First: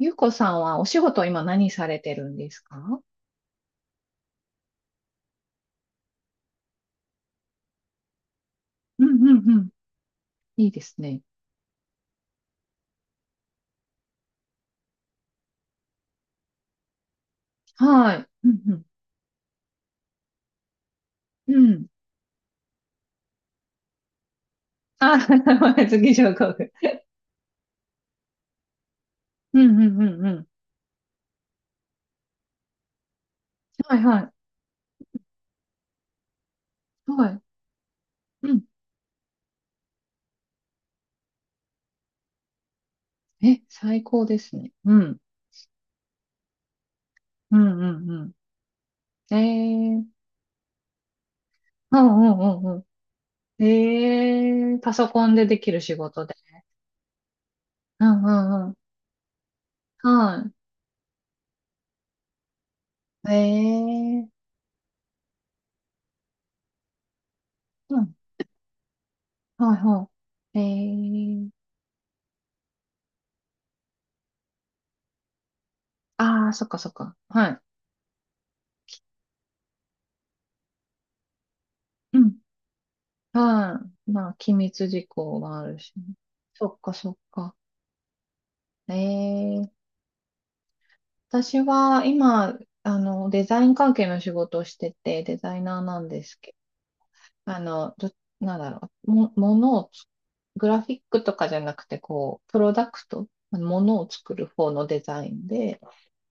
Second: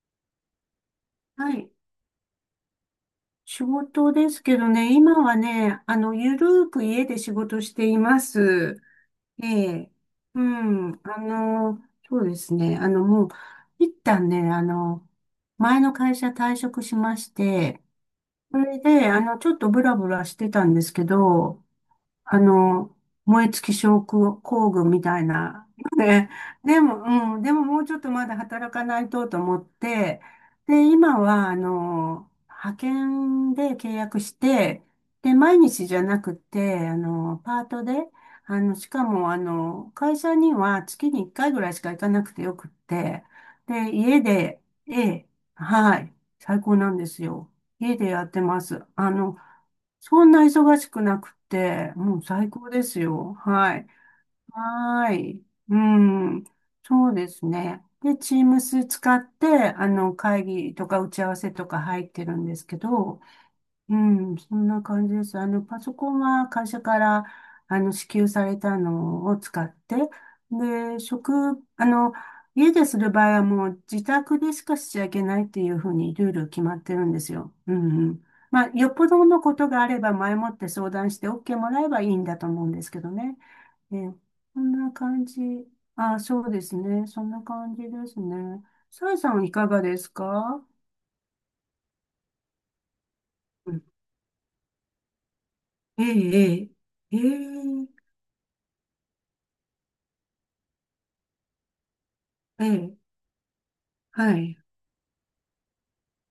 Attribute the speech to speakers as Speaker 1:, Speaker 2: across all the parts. Speaker 1: ゆうこさんはお仕事今
Speaker 2: は
Speaker 1: 何
Speaker 2: い。
Speaker 1: されてるんですか？
Speaker 2: 仕事ですけどね、今はね、ゆるーく家で仕事しています。
Speaker 1: うんう
Speaker 2: え
Speaker 1: んうん。
Speaker 2: え。う
Speaker 1: いいです
Speaker 2: ん。
Speaker 1: ね。
Speaker 2: そうですね。もう、一旦ね、前の会社退職しまして、
Speaker 1: はい。う
Speaker 2: それ
Speaker 1: ん
Speaker 2: で、ちょっとブラブラしてたんですけ
Speaker 1: うん。う
Speaker 2: ど、
Speaker 1: ん。
Speaker 2: あの、燃え尽き症候工群み
Speaker 1: あ、
Speaker 2: たいな。
Speaker 1: 次
Speaker 2: ね。
Speaker 1: 上皇后。
Speaker 2: でも、うん、でももうちょっとまだ働かないとと思
Speaker 1: う
Speaker 2: っ
Speaker 1: んうんう
Speaker 2: て、
Speaker 1: んうん。
Speaker 2: で、今は、派遣で契
Speaker 1: はい
Speaker 2: 約
Speaker 1: は
Speaker 2: し
Speaker 1: い。
Speaker 2: て、で、毎日じゃなくて、
Speaker 1: はい。
Speaker 2: パートで、
Speaker 1: うん。
Speaker 2: しかも、会社には月に1回ぐらいしか行かなくてよくって、
Speaker 1: え、
Speaker 2: で、
Speaker 1: 最
Speaker 2: 家
Speaker 1: 高です
Speaker 2: で、
Speaker 1: ね。う
Speaker 2: え
Speaker 1: ん。
Speaker 2: え、はい、最高なんですよ。
Speaker 1: うんう
Speaker 2: 家で
Speaker 1: ん
Speaker 2: やっ
Speaker 1: う
Speaker 2: てます。
Speaker 1: ん。えー。
Speaker 2: そんな忙しくなくて、
Speaker 1: う
Speaker 2: も
Speaker 1: ん
Speaker 2: う
Speaker 1: う
Speaker 2: 最
Speaker 1: んう
Speaker 2: 高
Speaker 1: ん
Speaker 2: で
Speaker 1: う
Speaker 2: すよ。
Speaker 1: ん。
Speaker 2: はい。
Speaker 1: えー。パ
Speaker 2: は
Speaker 1: ソ
Speaker 2: ー
Speaker 1: コンで
Speaker 2: い。
Speaker 1: でき
Speaker 2: う
Speaker 1: る仕事で。
Speaker 2: ん。そうですね。
Speaker 1: う
Speaker 2: で、
Speaker 1: んうんうん。
Speaker 2: Teams 使って、会
Speaker 1: は
Speaker 2: 議とか打ち合わせとか入ってるんですけど、
Speaker 1: い。
Speaker 2: う
Speaker 1: えー。
Speaker 2: ん、そんな感じです。パソコンは会社から、
Speaker 1: う
Speaker 2: 支
Speaker 1: ん。
Speaker 2: 給されたのを使っ
Speaker 1: はい
Speaker 2: て、
Speaker 1: はい。え
Speaker 2: で、
Speaker 1: ー。
Speaker 2: あの、家でする場合はもう自宅でしかしちゃいけないっていうふうにルー
Speaker 1: あ
Speaker 2: ル
Speaker 1: ー、
Speaker 2: 決
Speaker 1: そっ
Speaker 2: ま
Speaker 1: か
Speaker 2: っ
Speaker 1: そっ
Speaker 2: てるん
Speaker 1: か。
Speaker 2: です
Speaker 1: は
Speaker 2: よ。
Speaker 1: い。
Speaker 2: うんうん。まあ、よっぽどのことがあれば前もって相談して OK もらえばいい
Speaker 1: う
Speaker 2: んだ
Speaker 1: ん
Speaker 2: と思うんですけどね。
Speaker 1: は
Speaker 2: え
Speaker 1: い。
Speaker 2: え、
Speaker 1: まあ、機
Speaker 2: こん
Speaker 1: 密
Speaker 2: な
Speaker 1: 事
Speaker 2: 感
Speaker 1: 項
Speaker 2: じ。
Speaker 1: はあるしね。
Speaker 2: あ、そうで
Speaker 1: そ
Speaker 2: す
Speaker 1: っか、
Speaker 2: ね。
Speaker 1: そっ
Speaker 2: そんな
Speaker 1: か。
Speaker 2: 感じですね。
Speaker 1: え
Speaker 2: さえさんいか
Speaker 1: え。
Speaker 2: がですか？
Speaker 1: 私は今、デザイ
Speaker 2: う
Speaker 1: ン
Speaker 2: ん
Speaker 1: 関係の仕事をしてて、デザイナーな
Speaker 2: え
Speaker 1: んですけ
Speaker 2: え、ええ、え
Speaker 1: ど、
Speaker 2: え、
Speaker 1: なんだろう、も、ものをつ、グラフィックとかじゃなくて、こう、プ
Speaker 2: え
Speaker 1: ロダク
Speaker 2: え。
Speaker 1: ト、ものを
Speaker 2: は
Speaker 1: 作る
Speaker 2: い。
Speaker 1: 方のデザインで、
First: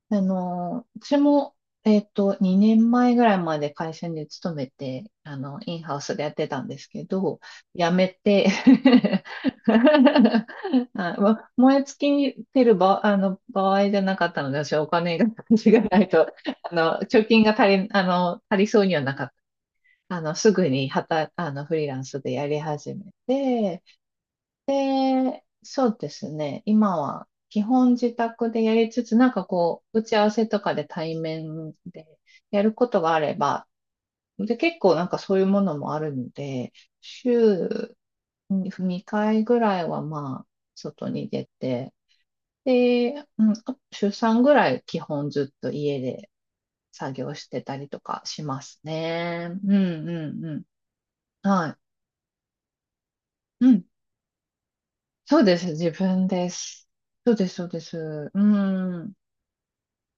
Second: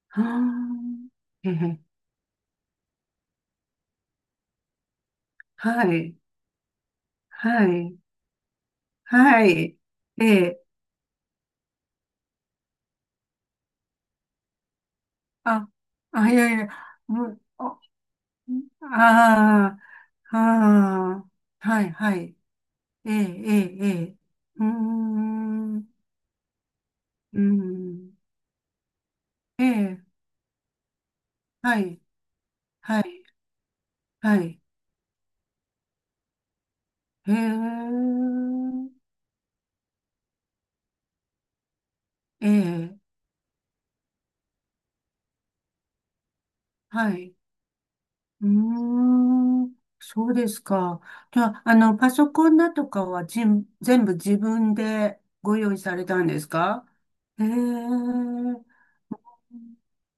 Speaker 2: はあ。
Speaker 1: 私
Speaker 2: え
Speaker 1: も、
Speaker 2: え。
Speaker 1: 2年前ぐらいまで会社に勤めて、イン
Speaker 2: は
Speaker 1: ハウス
Speaker 2: い。
Speaker 1: でやってたんですけど、
Speaker 2: は
Speaker 1: 辞
Speaker 2: い。
Speaker 1: めて
Speaker 2: はい。ええ。
Speaker 1: あ、燃え尽きてる場、あの、場合じゃなかったので、私はお金が、
Speaker 2: あ、
Speaker 1: 私がないと、
Speaker 2: あ、いやいや。
Speaker 1: 貯
Speaker 2: うん、
Speaker 1: 金が
Speaker 2: あ、
Speaker 1: 足りそうにはなかっ
Speaker 2: あ
Speaker 1: た。
Speaker 2: あ、
Speaker 1: すぐに、は
Speaker 2: ああ。
Speaker 1: た、あの、フ
Speaker 2: は
Speaker 1: リー
Speaker 2: い、
Speaker 1: ラン
Speaker 2: は
Speaker 1: スで
Speaker 2: い。
Speaker 1: やり始め。
Speaker 2: ええ、ええ、ええ。うーん。う
Speaker 1: そうですね。今は
Speaker 2: ー
Speaker 1: 基本自
Speaker 2: ん。
Speaker 1: 宅でやりつつ、なんか
Speaker 2: え
Speaker 1: こう、打
Speaker 2: え。
Speaker 1: ち合わせとかで対面
Speaker 2: はい。
Speaker 1: でやるこ
Speaker 2: は
Speaker 1: とがあ
Speaker 2: い。
Speaker 1: れば、
Speaker 2: は
Speaker 1: で、
Speaker 2: い。
Speaker 1: 結構なんかそういうものもあるので、
Speaker 2: へ
Speaker 1: 週
Speaker 2: え。
Speaker 1: に2回ぐらいはまあ、外に出て、
Speaker 2: ええ。
Speaker 1: で、うん、あ週3ぐらい基本ずっと家で
Speaker 2: は
Speaker 1: 作
Speaker 2: い。
Speaker 1: 業してたりとかし
Speaker 2: うー
Speaker 1: ますね。うん
Speaker 2: ん、そ
Speaker 1: う
Speaker 2: う
Speaker 1: ん
Speaker 2: で
Speaker 1: う
Speaker 2: す
Speaker 1: ん。
Speaker 2: か。じゃあ、
Speaker 1: は
Speaker 2: パソコンだとかは
Speaker 1: い。うん。
Speaker 2: 全部自分で
Speaker 1: そうで
Speaker 2: ご
Speaker 1: す。
Speaker 2: 用意
Speaker 1: 自
Speaker 2: された
Speaker 1: 分
Speaker 2: んです
Speaker 1: で
Speaker 2: か？
Speaker 1: す。そう
Speaker 2: へ
Speaker 1: で
Speaker 2: え、
Speaker 1: す、そうです。う
Speaker 2: そ
Speaker 1: ん。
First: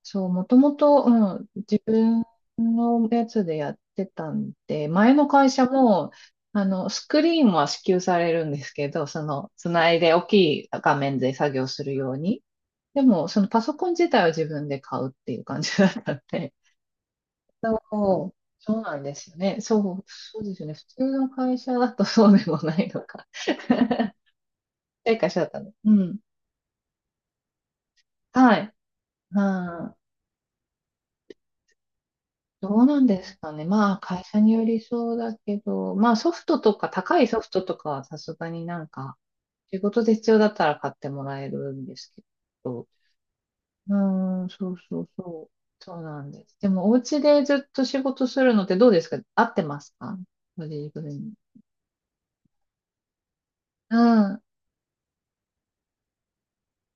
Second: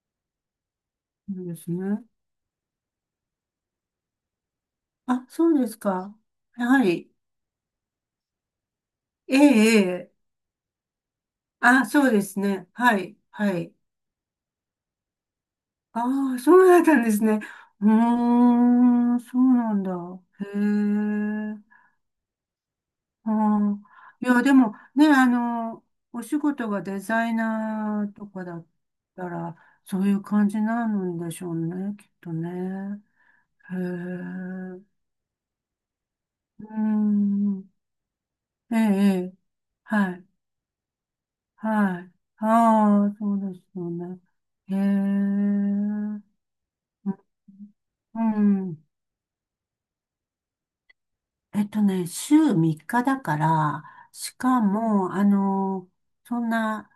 Speaker 1: そう、もともと、う
Speaker 2: う
Speaker 1: ん、
Speaker 2: です
Speaker 1: 自
Speaker 2: ね。
Speaker 1: 分のやつでやってたんで、前
Speaker 2: あ、
Speaker 1: の
Speaker 2: そ
Speaker 1: 会
Speaker 2: う
Speaker 1: 社
Speaker 2: です
Speaker 1: も、
Speaker 2: か。やは
Speaker 1: ス
Speaker 2: り、
Speaker 1: クリーンは支給されるんですけど、そ
Speaker 2: ええ、
Speaker 1: の、つ
Speaker 2: え
Speaker 1: ないで
Speaker 2: え。
Speaker 1: 大きい画面で作業す
Speaker 2: あ、
Speaker 1: る
Speaker 2: そう
Speaker 1: よう
Speaker 2: です
Speaker 1: に。
Speaker 2: ね。は
Speaker 1: で
Speaker 2: い、
Speaker 1: も、その
Speaker 2: は
Speaker 1: パ
Speaker 2: い。
Speaker 1: ソコン自体は自分で買うっていう感じだったん
Speaker 2: ああ、
Speaker 1: で。
Speaker 2: そうだったんですね。うー
Speaker 1: そうそうなんで
Speaker 2: ん、
Speaker 1: すよ
Speaker 2: そう
Speaker 1: ね。
Speaker 2: な
Speaker 1: そ
Speaker 2: んだ。
Speaker 1: う、そうですよね。
Speaker 2: へ
Speaker 1: 普通の会社
Speaker 2: え。
Speaker 1: だとそうでもないのか。
Speaker 2: あ あ、
Speaker 1: っ
Speaker 2: いや、でもね、
Speaker 1: ていう会社だったの。うん。
Speaker 2: お仕事がデザイナーとか
Speaker 1: は
Speaker 2: だっ
Speaker 1: い。
Speaker 2: たら、
Speaker 1: は
Speaker 2: そう
Speaker 1: い。
Speaker 2: いう感じなんでしょうね、きっと
Speaker 1: どうな
Speaker 2: ね。
Speaker 1: んですかね。
Speaker 2: へえ、
Speaker 1: まあ、会社により
Speaker 2: う
Speaker 1: そうだけど、まあ、ソフト
Speaker 2: ー
Speaker 1: とか、高いソフト
Speaker 2: ん、
Speaker 1: とかはさすがに
Speaker 2: ええ、
Speaker 1: なんか、
Speaker 2: ええ
Speaker 1: 仕事
Speaker 2: は
Speaker 1: で
Speaker 2: い、
Speaker 1: 必要だったら買ってもらえるんで
Speaker 2: はい。
Speaker 1: すけど、
Speaker 2: ああ、そうですよ
Speaker 1: う
Speaker 2: ね。
Speaker 1: ーん、そ
Speaker 2: へ
Speaker 1: う
Speaker 2: え、う
Speaker 1: そうそう。そうなん
Speaker 2: ん
Speaker 1: です。でも、お家でずっと仕
Speaker 2: う
Speaker 1: 事するのって
Speaker 2: ん
Speaker 1: どうですか？合ってますか？ご自分に。
Speaker 2: 週3日だから、
Speaker 1: う
Speaker 2: し
Speaker 1: ん。あ
Speaker 2: かも、そんな、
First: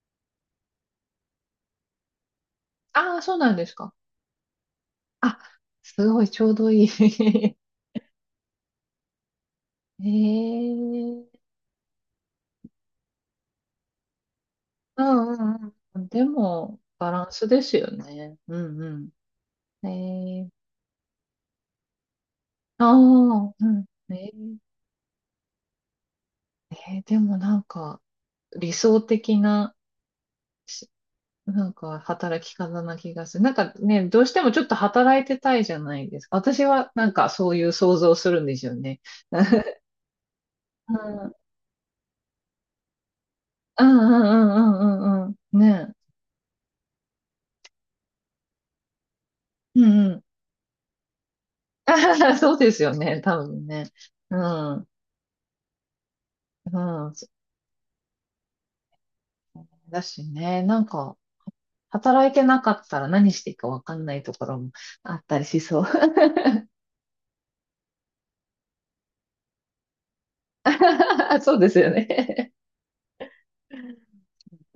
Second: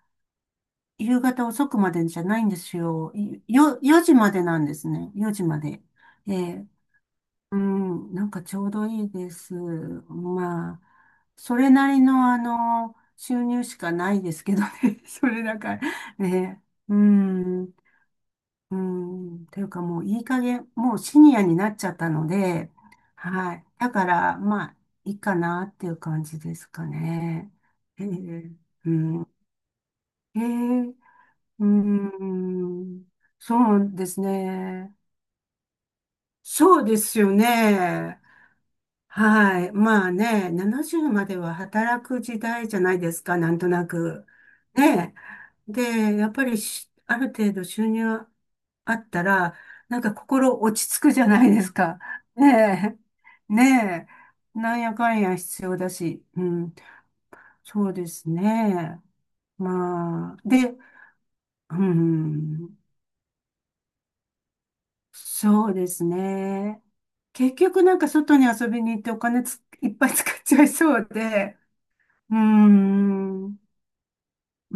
Speaker 2: 夕方遅くまでじゃないんですよ。
Speaker 1: あ、そうなんです
Speaker 2: よ、
Speaker 1: か。
Speaker 2: 4時までなんですね。4
Speaker 1: あ、
Speaker 2: 時まで。
Speaker 1: すごい、
Speaker 2: え
Speaker 1: ちょう
Speaker 2: え
Speaker 1: どいい。
Speaker 2: う ん、なんかちょうどいいです。まあ、
Speaker 1: ええ。
Speaker 2: それなりの収入しかないですけどね。
Speaker 1: う
Speaker 2: そ
Speaker 1: ん
Speaker 2: れだ
Speaker 1: うん
Speaker 2: から、
Speaker 1: うん。で
Speaker 2: ね。
Speaker 1: も、
Speaker 2: う
Speaker 1: バランスで
Speaker 2: ん、
Speaker 1: すよね。う
Speaker 2: う
Speaker 1: んう
Speaker 2: ん、というか
Speaker 1: ん。
Speaker 2: もういい加
Speaker 1: ええ。
Speaker 2: 減、もうシニアになっちゃったので、
Speaker 1: ああ、
Speaker 2: はい。
Speaker 1: うん。
Speaker 2: だか
Speaker 1: ね。
Speaker 2: ら、まあ、いいかなっていう感じですか
Speaker 1: でも
Speaker 2: ね。
Speaker 1: なんか、
Speaker 2: えー
Speaker 1: 理
Speaker 2: う
Speaker 1: 想
Speaker 2: ん。
Speaker 1: 的な、
Speaker 2: え
Speaker 1: し
Speaker 2: えうー
Speaker 1: なんか、働き方な
Speaker 2: ん、
Speaker 1: 気がする。なんか
Speaker 2: そうで
Speaker 1: ね、
Speaker 2: す
Speaker 1: どうしてもちょっと
Speaker 2: ね。
Speaker 1: 働いてたいじゃないですか。私
Speaker 2: そう
Speaker 1: は
Speaker 2: で
Speaker 1: なん
Speaker 2: す
Speaker 1: か
Speaker 2: よ
Speaker 1: そういう想像
Speaker 2: ね。
Speaker 1: するんですよね。
Speaker 2: はい。まあね、
Speaker 1: う
Speaker 2: 70
Speaker 1: ん、
Speaker 2: ま
Speaker 1: うん
Speaker 2: では働く時代じゃないですか、なんと
Speaker 1: う
Speaker 2: な
Speaker 1: んう
Speaker 2: く。
Speaker 1: んう
Speaker 2: ね。
Speaker 1: んうんうん。ね
Speaker 2: で、やっぱりある程度収入あったら、
Speaker 1: え。う
Speaker 2: なん
Speaker 1: んう
Speaker 2: か
Speaker 1: ん。
Speaker 2: 心落ち着くじゃないですか。
Speaker 1: そうですよ
Speaker 2: ね
Speaker 1: ね、多
Speaker 2: え。
Speaker 1: 分ね。
Speaker 2: ね
Speaker 1: う
Speaker 2: え。な
Speaker 1: ん。
Speaker 2: ん
Speaker 1: う
Speaker 2: やかんや必要だし。うん。
Speaker 1: ん。
Speaker 2: そうですね。
Speaker 1: だし
Speaker 2: まあ、
Speaker 1: ね、
Speaker 2: で、
Speaker 1: なんか、
Speaker 2: う
Speaker 1: 働いてなか
Speaker 2: ん。
Speaker 1: ったら何していいかわかんないところもあったりし
Speaker 2: そう
Speaker 1: そう。
Speaker 2: ですね。結局なんか外に遊びに行ってお金いっぱい使っちゃいそう
Speaker 1: そ
Speaker 2: で、
Speaker 1: うですよ
Speaker 2: うー
Speaker 1: ね。
Speaker 2: ん。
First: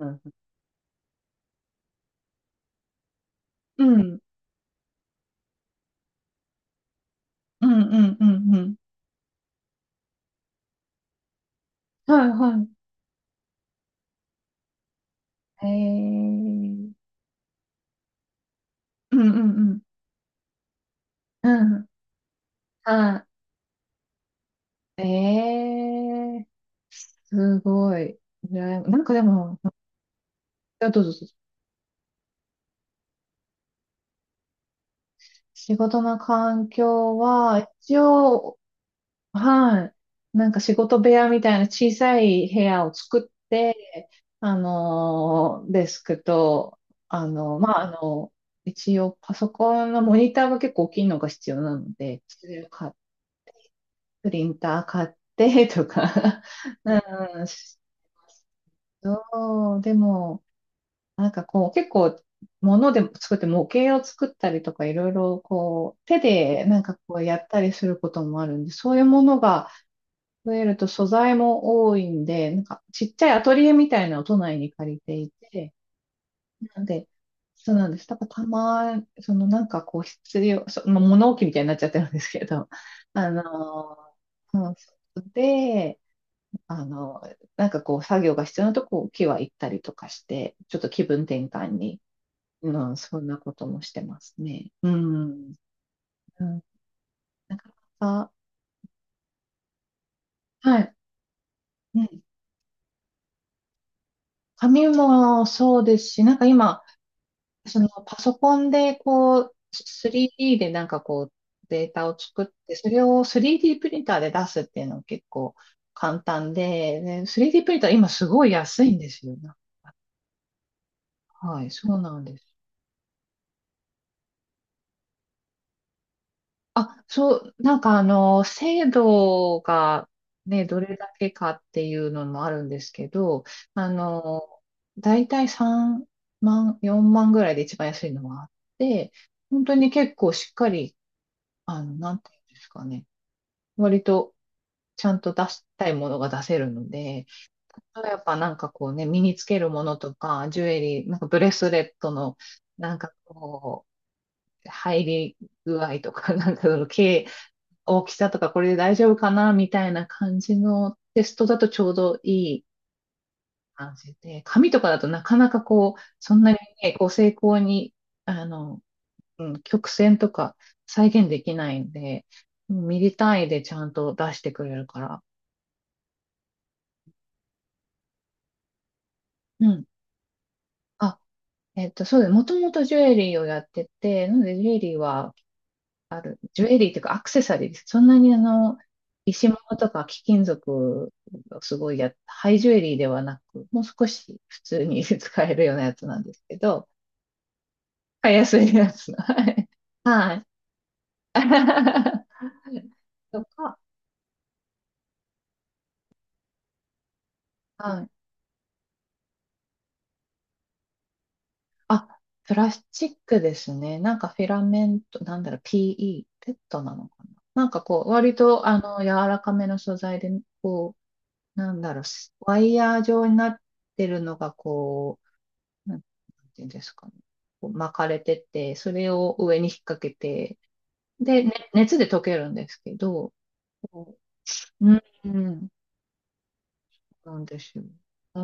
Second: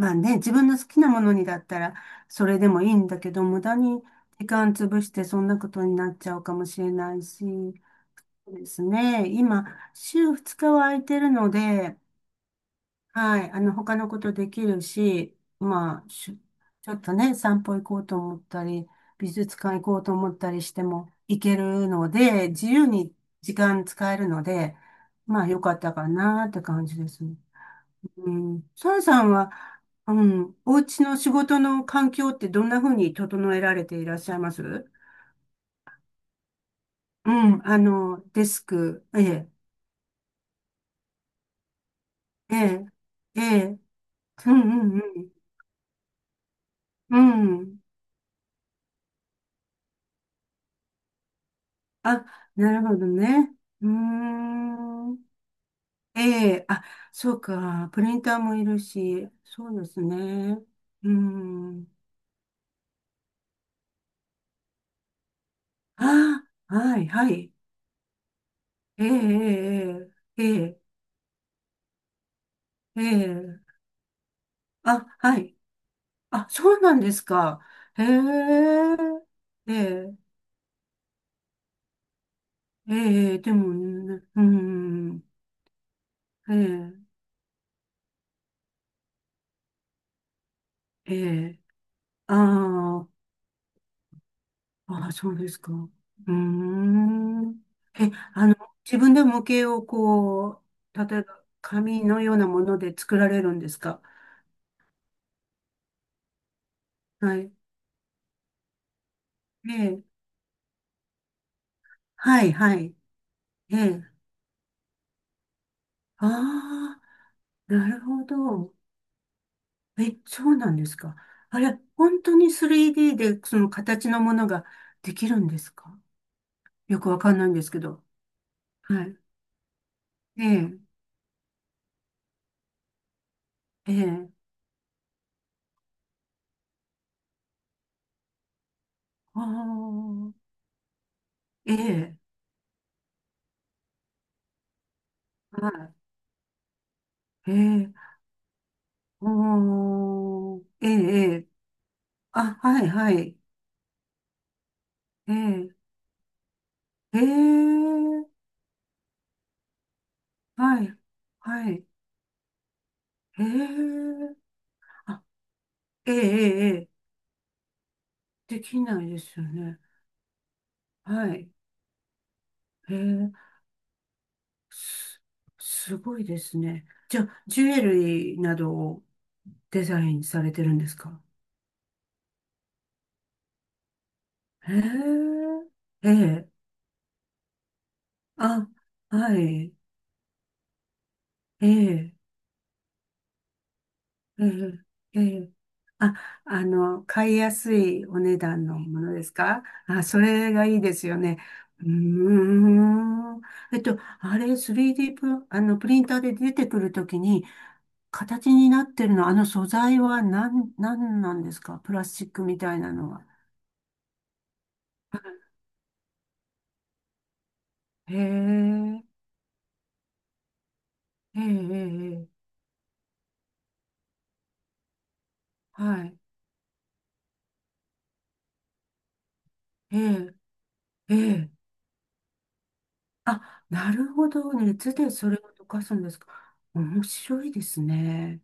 Speaker 1: う
Speaker 2: あ
Speaker 1: ん。
Speaker 2: ね、自分の好きなものにだったらそれでもいいんだけど、無駄
Speaker 1: う
Speaker 2: に
Speaker 1: ん、
Speaker 2: 時間潰してそんなことになっちゃうかもしれないし、
Speaker 1: うん、うん、うん、
Speaker 2: そ
Speaker 1: うん
Speaker 2: う
Speaker 1: う
Speaker 2: で
Speaker 1: ん。
Speaker 2: すね。今、週2日は空いてるので、
Speaker 1: はい、は
Speaker 2: はい。他のことできるし、
Speaker 1: い。え
Speaker 2: まあ、ちょ
Speaker 1: ー。
Speaker 2: っとね、散歩行こうと思ったり、
Speaker 1: うん、
Speaker 2: 美
Speaker 1: うん、う
Speaker 2: 術館
Speaker 1: ん。
Speaker 2: 行こうと思ったりしても行
Speaker 1: う
Speaker 2: け
Speaker 1: ん。
Speaker 2: るので、自由に
Speaker 1: は
Speaker 2: 時間使えるので、
Speaker 1: い。
Speaker 2: まあ、良かったか
Speaker 1: えー。
Speaker 2: なって感じですね。
Speaker 1: すごい。
Speaker 2: うん。サ
Speaker 1: な
Speaker 2: ラ
Speaker 1: んか
Speaker 2: さ
Speaker 1: で
Speaker 2: んは、
Speaker 1: も、あ。
Speaker 2: うん、お
Speaker 1: どう
Speaker 2: 家
Speaker 1: ぞどう
Speaker 2: の
Speaker 1: ぞ。
Speaker 2: 仕事の環境ってどんな風に整えられていらっしゃいますう？
Speaker 1: 仕事の環境
Speaker 2: ん、
Speaker 1: は、一
Speaker 2: デ
Speaker 1: 応、
Speaker 2: スク、ええ、
Speaker 1: はい。なんか仕事部屋みたいな小さい
Speaker 2: え
Speaker 1: 部屋
Speaker 2: え、
Speaker 1: を作
Speaker 2: え
Speaker 1: っ
Speaker 2: え、
Speaker 1: て、
Speaker 2: うん、うん、
Speaker 1: デスクと、
Speaker 2: う
Speaker 1: あ
Speaker 2: ん、
Speaker 1: の
Speaker 2: う
Speaker 1: ま
Speaker 2: ん。
Speaker 1: あ、あの一応パソコンのモニターが結構大きいのが必要なので、
Speaker 2: あ、
Speaker 1: それを
Speaker 2: なるほどね。うー
Speaker 1: プリンター買っ
Speaker 2: ん。
Speaker 1: てとか。
Speaker 2: ええ、あ、
Speaker 1: う
Speaker 2: そう
Speaker 1: ん、
Speaker 2: か。プリンターもいるし、そ
Speaker 1: そう、
Speaker 2: うで
Speaker 1: で
Speaker 2: す
Speaker 1: も、
Speaker 2: ね。う
Speaker 1: なんかこう、
Speaker 2: ん。
Speaker 1: 結構、物でも作って、模型を作ったりとか、いろいろこう、手
Speaker 2: あ、
Speaker 1: でなんか
Speaker 2: はい、
Speaker 1: こう
Speaker 2: は
Speaker 1: やっ
Speaker 2: い。
Speaker 1: たりすることもあるんで、そうい
Speaker 2: え
Speaker 1: う
Speaker 2: え、
Speaker 1: ものが
Speaker 2: ええ、え
Speaker 1: 増える
Speaker 2: え、
Speaker 1: と素材も多いんで、なんか
Speaker 2: え
Speaker 1: ちっちゃいアト
Speaker 2: え。
Speaker 1: リエ
Speaker 2: ええ
Speaker 1: みたいなのを都内に借り
Speaker 2: あ、
Speaker 1: てい
Speaker 2: はい。
Speaker 1: て、
Speaker 2: あ、そう
Speaker 1: なん
Speaker 2: なん
Speaker 1: で、
Speaker 2: ですか。
Speaker 1: そうなんで
Speaker 2: へ
Speaker 1: す。
Speaker 2: え、
Speaker 1: だからそのなん
Speaker 2: え
Speaker 1: かこう
Speaker 2: え、
Speaker 1: 必要、まあ物置みたいになっちゃってるんですけど、あ
Speaker 2: ええ、
Speaker 1: の
Speaker 2: でもね、うー
Speaker 1: そうそ
Speaker 2: ん。
Speaker 1: うで、
Speaker 2: え
Speaker 1: あ
Speaker 2: え、
Speaker 1: の、なんかこう、作業が必要なとこ、木は行ったりとかして、ちょっと気
Speaker 2: え
Speaker 1: 分転換に、
Speaker 2: え。
Speaker 1: うん、
Speaker 2: ああ、
Speaker 1: そんなこともしてますね。う
Speaker 2: ああ、そうで
Speaker 1: ん。
Speaker 2: すか。うー
Speaker 1: うん、
Speaker 2: ん。
Speaker 1: なか
Speaker 2: え、
Speaker 1: なか、
Speaker 2: 自分で模型をこ
Speaker 1: はい。
Speaker 2: う、例えば
Speaker 1: う
Speaker 2: 紙の
Speaker 1: ん。
Speaker 2: ようなもので作られるんですか？
Speaker 1: 紙もそうですし、なんか今、
Speaker 2: はい。
Speaker 1: そのパソコンでこう、
Speaker 2: ええ、
Speaker 1: 3D でなんかこう、データを作
Speaker 2: は
Speaker 1: っ
Speaker 2: い、は
Speaker 1: て、そ
Speaker 2: い。
Speaker 1: れを
Speaker 2: え
Speaker 1: 3D プリン
Speaker 2: え。
Speaker 1: ターで出すっていうの結構簡
Speaker 2: あ
Speaker 1: 単で、ね、3D プ
Speaker 2: あ、
Speaker 1: リンタ
Speaker 2: な
Speaker 1: ー
Speaker 2: る
Speaker 1: 今
Speaker 2: ほ
Speaker 1: すごい
Speaker 2: ど。
Speaker 1: 安いんですよ。
Speaker 2: え、そうなんですか。あ
Speaker 1: はい、
Speaker 2: れ、
Speaker 1: そうな
Speaker 2: 本
Speaker 1: ん
Speaker 2: 当
Speaker 1: で
Speaker 2: に
Speaker 1: す。
Speaker 2: 3D でその形のものができるんですか？よ
Speaker 1: あ、
Speaker 2: くわか
Speaker 1: そ
Speaker 2: んないん
Speaker 1: う、
Speaker 2: です
Speaker 1: なん
Speaker 2: け
Speaker 1: か
Speaker 2: ど。
Speaker 1: 制
Speaker 2: はい。
Speaker 1: 度が
Speaker 2: え
Speaker 1: ね、
Speaker 2: え、
Speaker 1: どれだけかっていうのもあるんですけど、あ
Speaker 2: ええ。
Speaker 1: の、だいたい3万、4万ぐらいで一番安いのはあって、
Speaker 2: あ
Speaker 1: 本当に結構
Speaker 2: あ、
Speaker 1: しっかり、
Speaker 2: え
Speaker 1: な
Speaker 2: え。
Speaker 1: んていうんですかね、割とちゃんと出し
Speaker 2: は
Speaker 1: たいものが出せるので、
Speaker 2: い。ええ、
Speaker 1: やっぱなんかこうね、身につけるものとか、
Speaker 2: お
Speaker 1: ジ
Speaker 2: ー、
Speaker 1: ュエ
Speaker 2: ええ、
Speaker 1: リー、なんかブ
Speaker 2: え
Speaker 1: レスレットの、
Speaker 2: あ、はい、
Speaker 1: なん
Speaker 2: は
Speaker 1: か
Speaker 2: い。
Speaker 1: こう、入
Speaker 2: え
Speaker 1: り
Speaker 2: え、
Speaker 1: 具合とか、なんかその、
Speaker 2: ええ、
Speaker 1: 大きさとかこれで大丈夫かなみたいな感じ
Speaker 2: は
Speaker 1: の
Speaker 2: い、
Speaker 1: テストだと
Speaker 2: は
Speaker 1: ち
Speaker 2: い、
Speaker 1: ょうどいい
Speaker 2: え
Speaker 1: 感じ
Speaker 2: え、
Speaker 1: で、紙とかだとな
Speaker 2: あ、
Speaker 1: かなかこう、
Speaker 2: ええ、
Speaker 1: そん
Speaker 2: え
Speaker 1: なに
Speaker 2: え、ええ
Speaker 1: ね、こう精巧に、あ
Speaker 2: でき
Speaker 1: の、
Speaker 2: ないですよ
Speaker 1: うん、
Speaker 2: ね。
Speaker 1: 曲線とか再
Speaker 2: は
Speaker 1: 現で
Speaker 2: い、
Speaker 1: きないんで、うん
Speaker 2: え
Speaker 1: ミリ
Speaker 2: え、
Speaker 1: 単位でちゃんと出してくれるから。
Speaker 2: す、すごいですね。じゃあ、ジュエリーなどを
Speaker 1: うん。
Speaker 2: デザインされてるんです
Speaker 1: あ、
Speaker 2: か？
Speaker 1: そうです。もともとジュエリーをやってて、なのでジュエリーは
Speaker 2: ええ、え
Speaker 1: ある、
Speaker 2: え、
Speaker 1: ジュエリーというかアクセサリーです。そんなに
Speaker 2: あ、は
Speaker 1: 石物
Speaker 2: い、
Speaker 1: とか貴金属を
Speaker 2: え
Speaker 1: すごいや、
Speaker 2: え、
Speaker 1: ハイジュエリーではなく、もう少し
Speaker 2: え
Speaker 1: 普
Speaker 2: え、
Speaker 1: 通に
Speaker 2: え
Speaker 1: 使
Speaker 2: え、
Speaker 1: えるようなやつ
Speaker 2: あ、
Speaker 1: なんですけど、
Speaker 2: 買いやすいお
Speaker 1: 買い
Speaker 2: 値
Speaker 1: やす
Speaker 2: 段
Speaker 1: い
Speaker 2: の
Speaker 1: や
Speaker 2: も
Speaker 1: つ。
Speaker 2: のです
Speaker 1: は
Speaker 2: か？
Speaker 1: い。
Speaker 2: あ、そ
Speaker 1: はい。
Speaker 2: れがいいですよね。うー ん。
Speaker 1: と
Speaker 2: え
Speaker 1: か、
Speaker 2: っと、あれ、3D プリンターで出てくるときに、
Speaker 1: はい。
Speaker 2: 形になってるの、あの素材は何、何なんですか？プラ
Speaker 1: あ、
Speaker 2: スチック
Speaker 1: プ
Speaker 2: み
Speaker 1: ラ
Speaker 2: たい
Speaker 1: ス
Speaker 2: な
Speaker 1: チッ
Speaker 2: のは。
Speaker 1: クですね。なんかフィラメント、なんだろう、PE、ペットなのかな。なんかこう、
Speaker 2: へ
Speaker 1: 割と
Speaker 2: え、
Speaker 1: 柔らかめの素材で、こ
Speaker 2: ええ、
Speaker 1: う、なんだろう、
Speaker 2: ええ、
Speaker 1: ワイヤー状になってるのがなん
Speaker 2: はい。
Speaker 1: ていうんですかね。こう巻かれてて、それを上に引っ
Speaker 2: え
Speaker 1: 掛け
Speaker 2: え、
Speaker 1: て、
Speaker 2: え
Speaker 1: で、
Speaker 2: え。
Speaker 1: ね熱で溶けるんですけど、
Speaker 2: あ、なる
Speaker 1: こ
Speaker 2: ほどね。
Speaker 1: うう
Speaker 2: 熱
Speaker 1: ん、
Speaker 2: で
Speaker 1: う
Speaker 2: それを溶
Speaker 1: ん
Speaker 2: かすんですか。面
Speaker 1: な
Speaker 2: 白
Speaker 1: ん
Speaker 2: い
Speaker 1: で
Speaker 2: で
Speaker 1: す
Speaker 2: す
Speaker 1: よ。う
Speaker 2: ね。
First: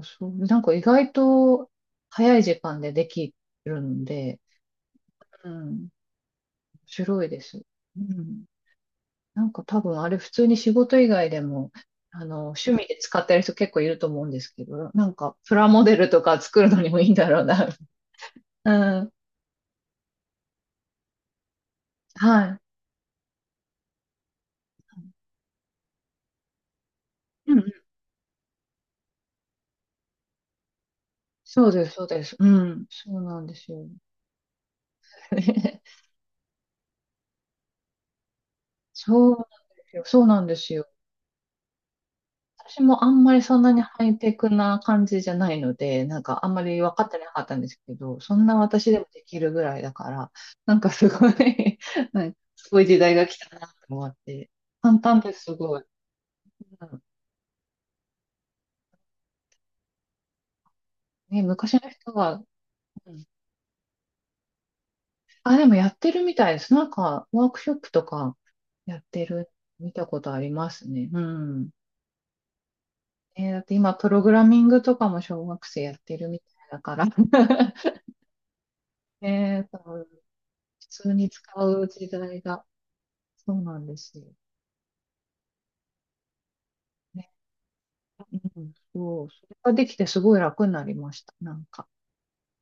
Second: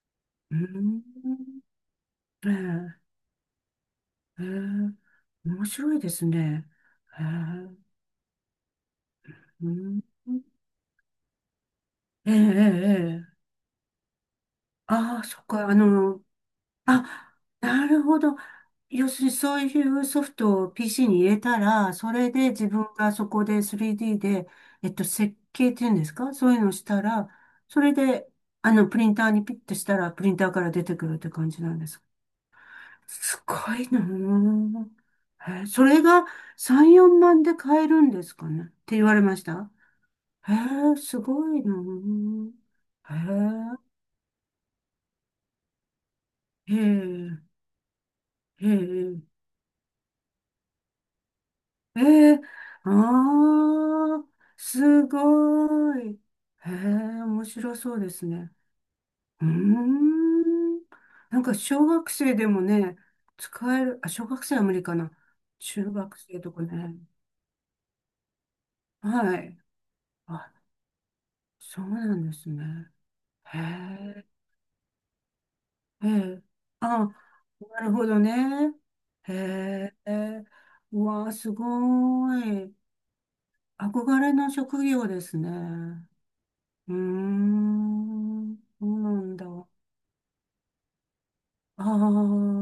Speaker 1: ん、そう、
Speaker 2: う
Speaker 1: な
Speaker 2: ー
Speaker 1: んか意外
Speaker 2: ん。
Speaker 1: と早い時間で
Speaker 2: え
Speaker 1: で
Speaker 2: え
Speaker 1: きるんで、
Speaker 2: ええ、
Speaker 1: うん、
Speaker 2: 面
Speaker 1: 面
Speaker 2: 白いですね。え
Speaker 1: 白いです。
Speaker 2: え、
Speaker 1: うん、なんか
Speaker 2: う
Speaker 1: 多
Speaker 2: ん、
Speaker 1: 分あれ普通に仕事以外でも、
Speaker 2: ええ、
Speaker 1: 趣味で使っ
Speaker 2: え
Speaker 1: て
Speaker 2: え、
Speaker 1: る人結構いると思うんですけど、なん
Speaker 2: ああー、
Speaker 1: か
Speaker 2: そっ
Speaker 1: プラ
Speaker 2: か、
Speaker 1: モデルとか作るのにもいいんだ
Speaker 2: あ、
Speaker 1: ろうな。
Speaker 2: なるほど。
Speaker 1: う
Speaker 2: 要
Speaker 1: ん、
Speaker 2: するにそういうソフトを PC に入れたら、それ
Speaker 1: は
Speaker 2: で
Speaker 1: い。
Speaker 2: 自分がそこで 3D で、設計っていうんですか？そういうのをしたら、
Speaker 1: う
Speaker 2: そ
Speaker 1: ん
Speaker 2: れで、プリンターにピッとしたら、プリンターから出てくるって感じ
Speaker 1: そ
Speaker 2: な
Speaker 1: う
Speaker 2: ん
Speaker 1: で
Speaker 2: で
Speaker 1: す、
Speaker 2: す。
Speaker 1: そうです。うん。そうな
Speaker 2: す
Speaker 1: んです
Speaker 2: ご
Speaker 1: よ。
Speaker 2: いなあ。えーそれ が3、4万で買えるんですかねって言われ
Speaker 1: そう
Speaker 2: まし
Speaker 1: なん
Speaker 2: た
Speaker 1: ですよ。そうなん
Speaker 2: へ
Speaker 1: ですよ。
Speaker 2: え、すごいな。
Speaker 1: 私もあんまりそんな
Speaker 2: へ
Speaker 1: にハイテクな感じじゃないので、なんかあんま
Speaker 2: え、へ
Speaker 1: り分かってなかっ
Speaker 2: え、
Speaker 1: たんですけど、そんな
Speaker 2: へ
Speaker 1: 私でも
Speaker 2: え、
Speaker 1: できるぐらいだから、なんかすごい
Speaker 2: へ
Speaker 1: なんか
Speaker 2: え、
Speaker 1: すごい
Speaker 2: あ
Speaker 1: 時代が来たなと思っ
Speaker 2: あ、
Speaker 1: て、簡
Speaker 2: す
Speaker 1: 単ですごい。
Speaker 2: ごい。へ
Speaker 1: うん
Speaker 2: え、面白そうですね。うーん。な
Speaker 1: ね、
Speaker 2: んか
Speaker 1: 昔
Speaker 2: 小
Speaker 1: の
Speaker 2: 学
Speaker 1: 人
Speaker 2: 生
Speaker 1: は、
Speaker 2: でもね、
Speaker 1: うん、
Speaker 2: 使える、あ、小学生は無理かな。
Speaker 1: あ、でもや
Speaker 2: 中
Speaker 1: って
Speaker 2: 学
Speaker 1: るみ
Speaker 2: 生
Speaker 1: た
Speaker 2: と
Speaker 1: いで
Speaker 2: か
Speaker 1: す。なん
Speaker 2: ね。
Speaker 1: かワークショップとかやって
Speaker 2: は
Speaker 1: る、
Speaker 2: い。
Speaker 1: 見たことあり
Speaker 2: あ、
Speaker 1: ますね。うん。
Speaker 2: そうなんですね。
Speaker 1: だ
Speaker 2: へ
Speaker 1: って今、プロ
Speaker 2: え。
Speaker 1: グラミングとかも小学生やっ
Speaker 2: え
Speaker 1: てるみ
Speaker 2: え。
Speaker 1: たいだから。
Speaker 2: あ、なるほどね。
Speaker 1: ええ、多
Speaker 2: へ
Speaker 1: 分
Speaker 2: え。
Speaker 1: 普
Speaker 2: う
Speaker 1: 通
Speaker 2: わ
Speaker 1: に
Speaker 2: あ、すご
Speaker 1: 使う時代が、
Speaker 2: い。
Speaker 1: そうなんです
Speaker 2: 憧
Speaker 1: よ
Speaker 2: れの職業ですね。うー
Speaker 1: ね。
Speaker 2: ん。
Speaker 1: うん、
Speaker 2: そうな
Speaker 1: そう、
Speaker 2: ん
Speaker 1: そ
Speaker 2: だ。
Speaker 1: れ
Speaker 2: あ
Speaker 1: ができてすごい楽になりました。なんか、
Speaker 2: あ、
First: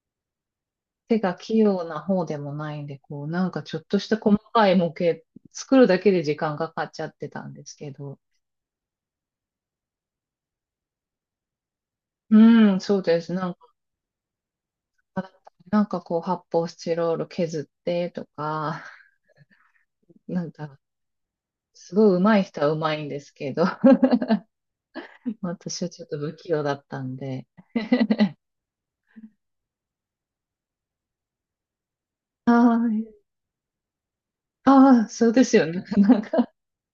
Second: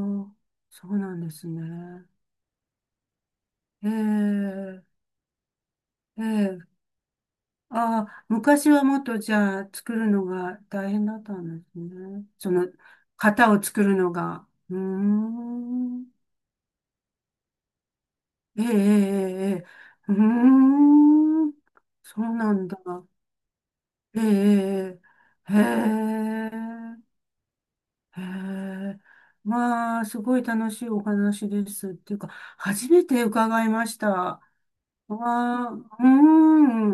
Speaker 2: そうな
Speaker 1: 手
Speaker 2: んで
Speaker 1: が
Speaker 2: す
Speaker 1: 器用な
Speaker 2: ね。
Speaker 1: 方でもないんで、こう、なんかちょっ
Speaker 2: え
Speaker 1: とした細かい
Speaker 2: え、
Speaker 1: 模型作るだけで
Speaker 2: え
Speaker 1: 時間
Speaker 2: え。
Speaker 1: がかかっちゃってたんですけ
Speaker 2: あ
Speaker 1: ど、
Speaker 2: あ、昔はもっとじゃあ作るのが大変だったんですね。その
Speaker 1: うん、そうです。な
Speaker 2: 型
Speaker 1: んか、
Speaker 2: を作るのが。うー
Speaker 1: なんか
Speaker 2: ん。
Speaker 1: こう、発泡スチロール削ってと
Speaker 2: ええ、え
Speaker 1: か、
Speaker 2: え、ええ、うー
Speaker 1: なんか、
Speaker 2: ん、
Speaker 1: すごい
Speaker 2: そう
Speaker 1: 上手い
Speaker 2: な
Speaker 1: 人は
Speaker 2: んだ。
Speaker 1: 上手いんですけど、
Speaker 2: ええ、ええ、へ
Speaker 1: 私はちょっと
Speaker 2: え、
Speaker 1: 不器用だったんで。
Speaker 2: へ え、まあ、すごい楽しいお話ですっていうか、
Speaker 1: あ
Speaker 2: 初め
Speaker 1: あ、
Speaker 2: て伺いました。わ
Speaker 1: ああ、そうですよ
Speaker 2: あ、う
Speaker 1: ね。
Speaker 2: ー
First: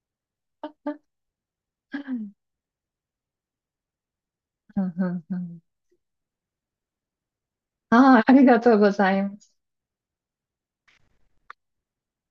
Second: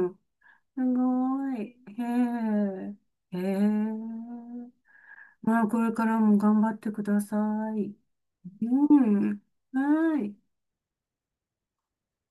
Speaker 2: ん、すごい。
Speaker 1: うん
Speaker 2: へえ、へえ、
Speaker 1: うんうん。
Speaker 2: まあ、これからも頑張ってください。
Speaker 1: ああ、ありがとうご
Speaker 2: う
Speaker 1: ざいま
Speaker 2: ん、
Speaker 1: す。
Speaker 2: はい。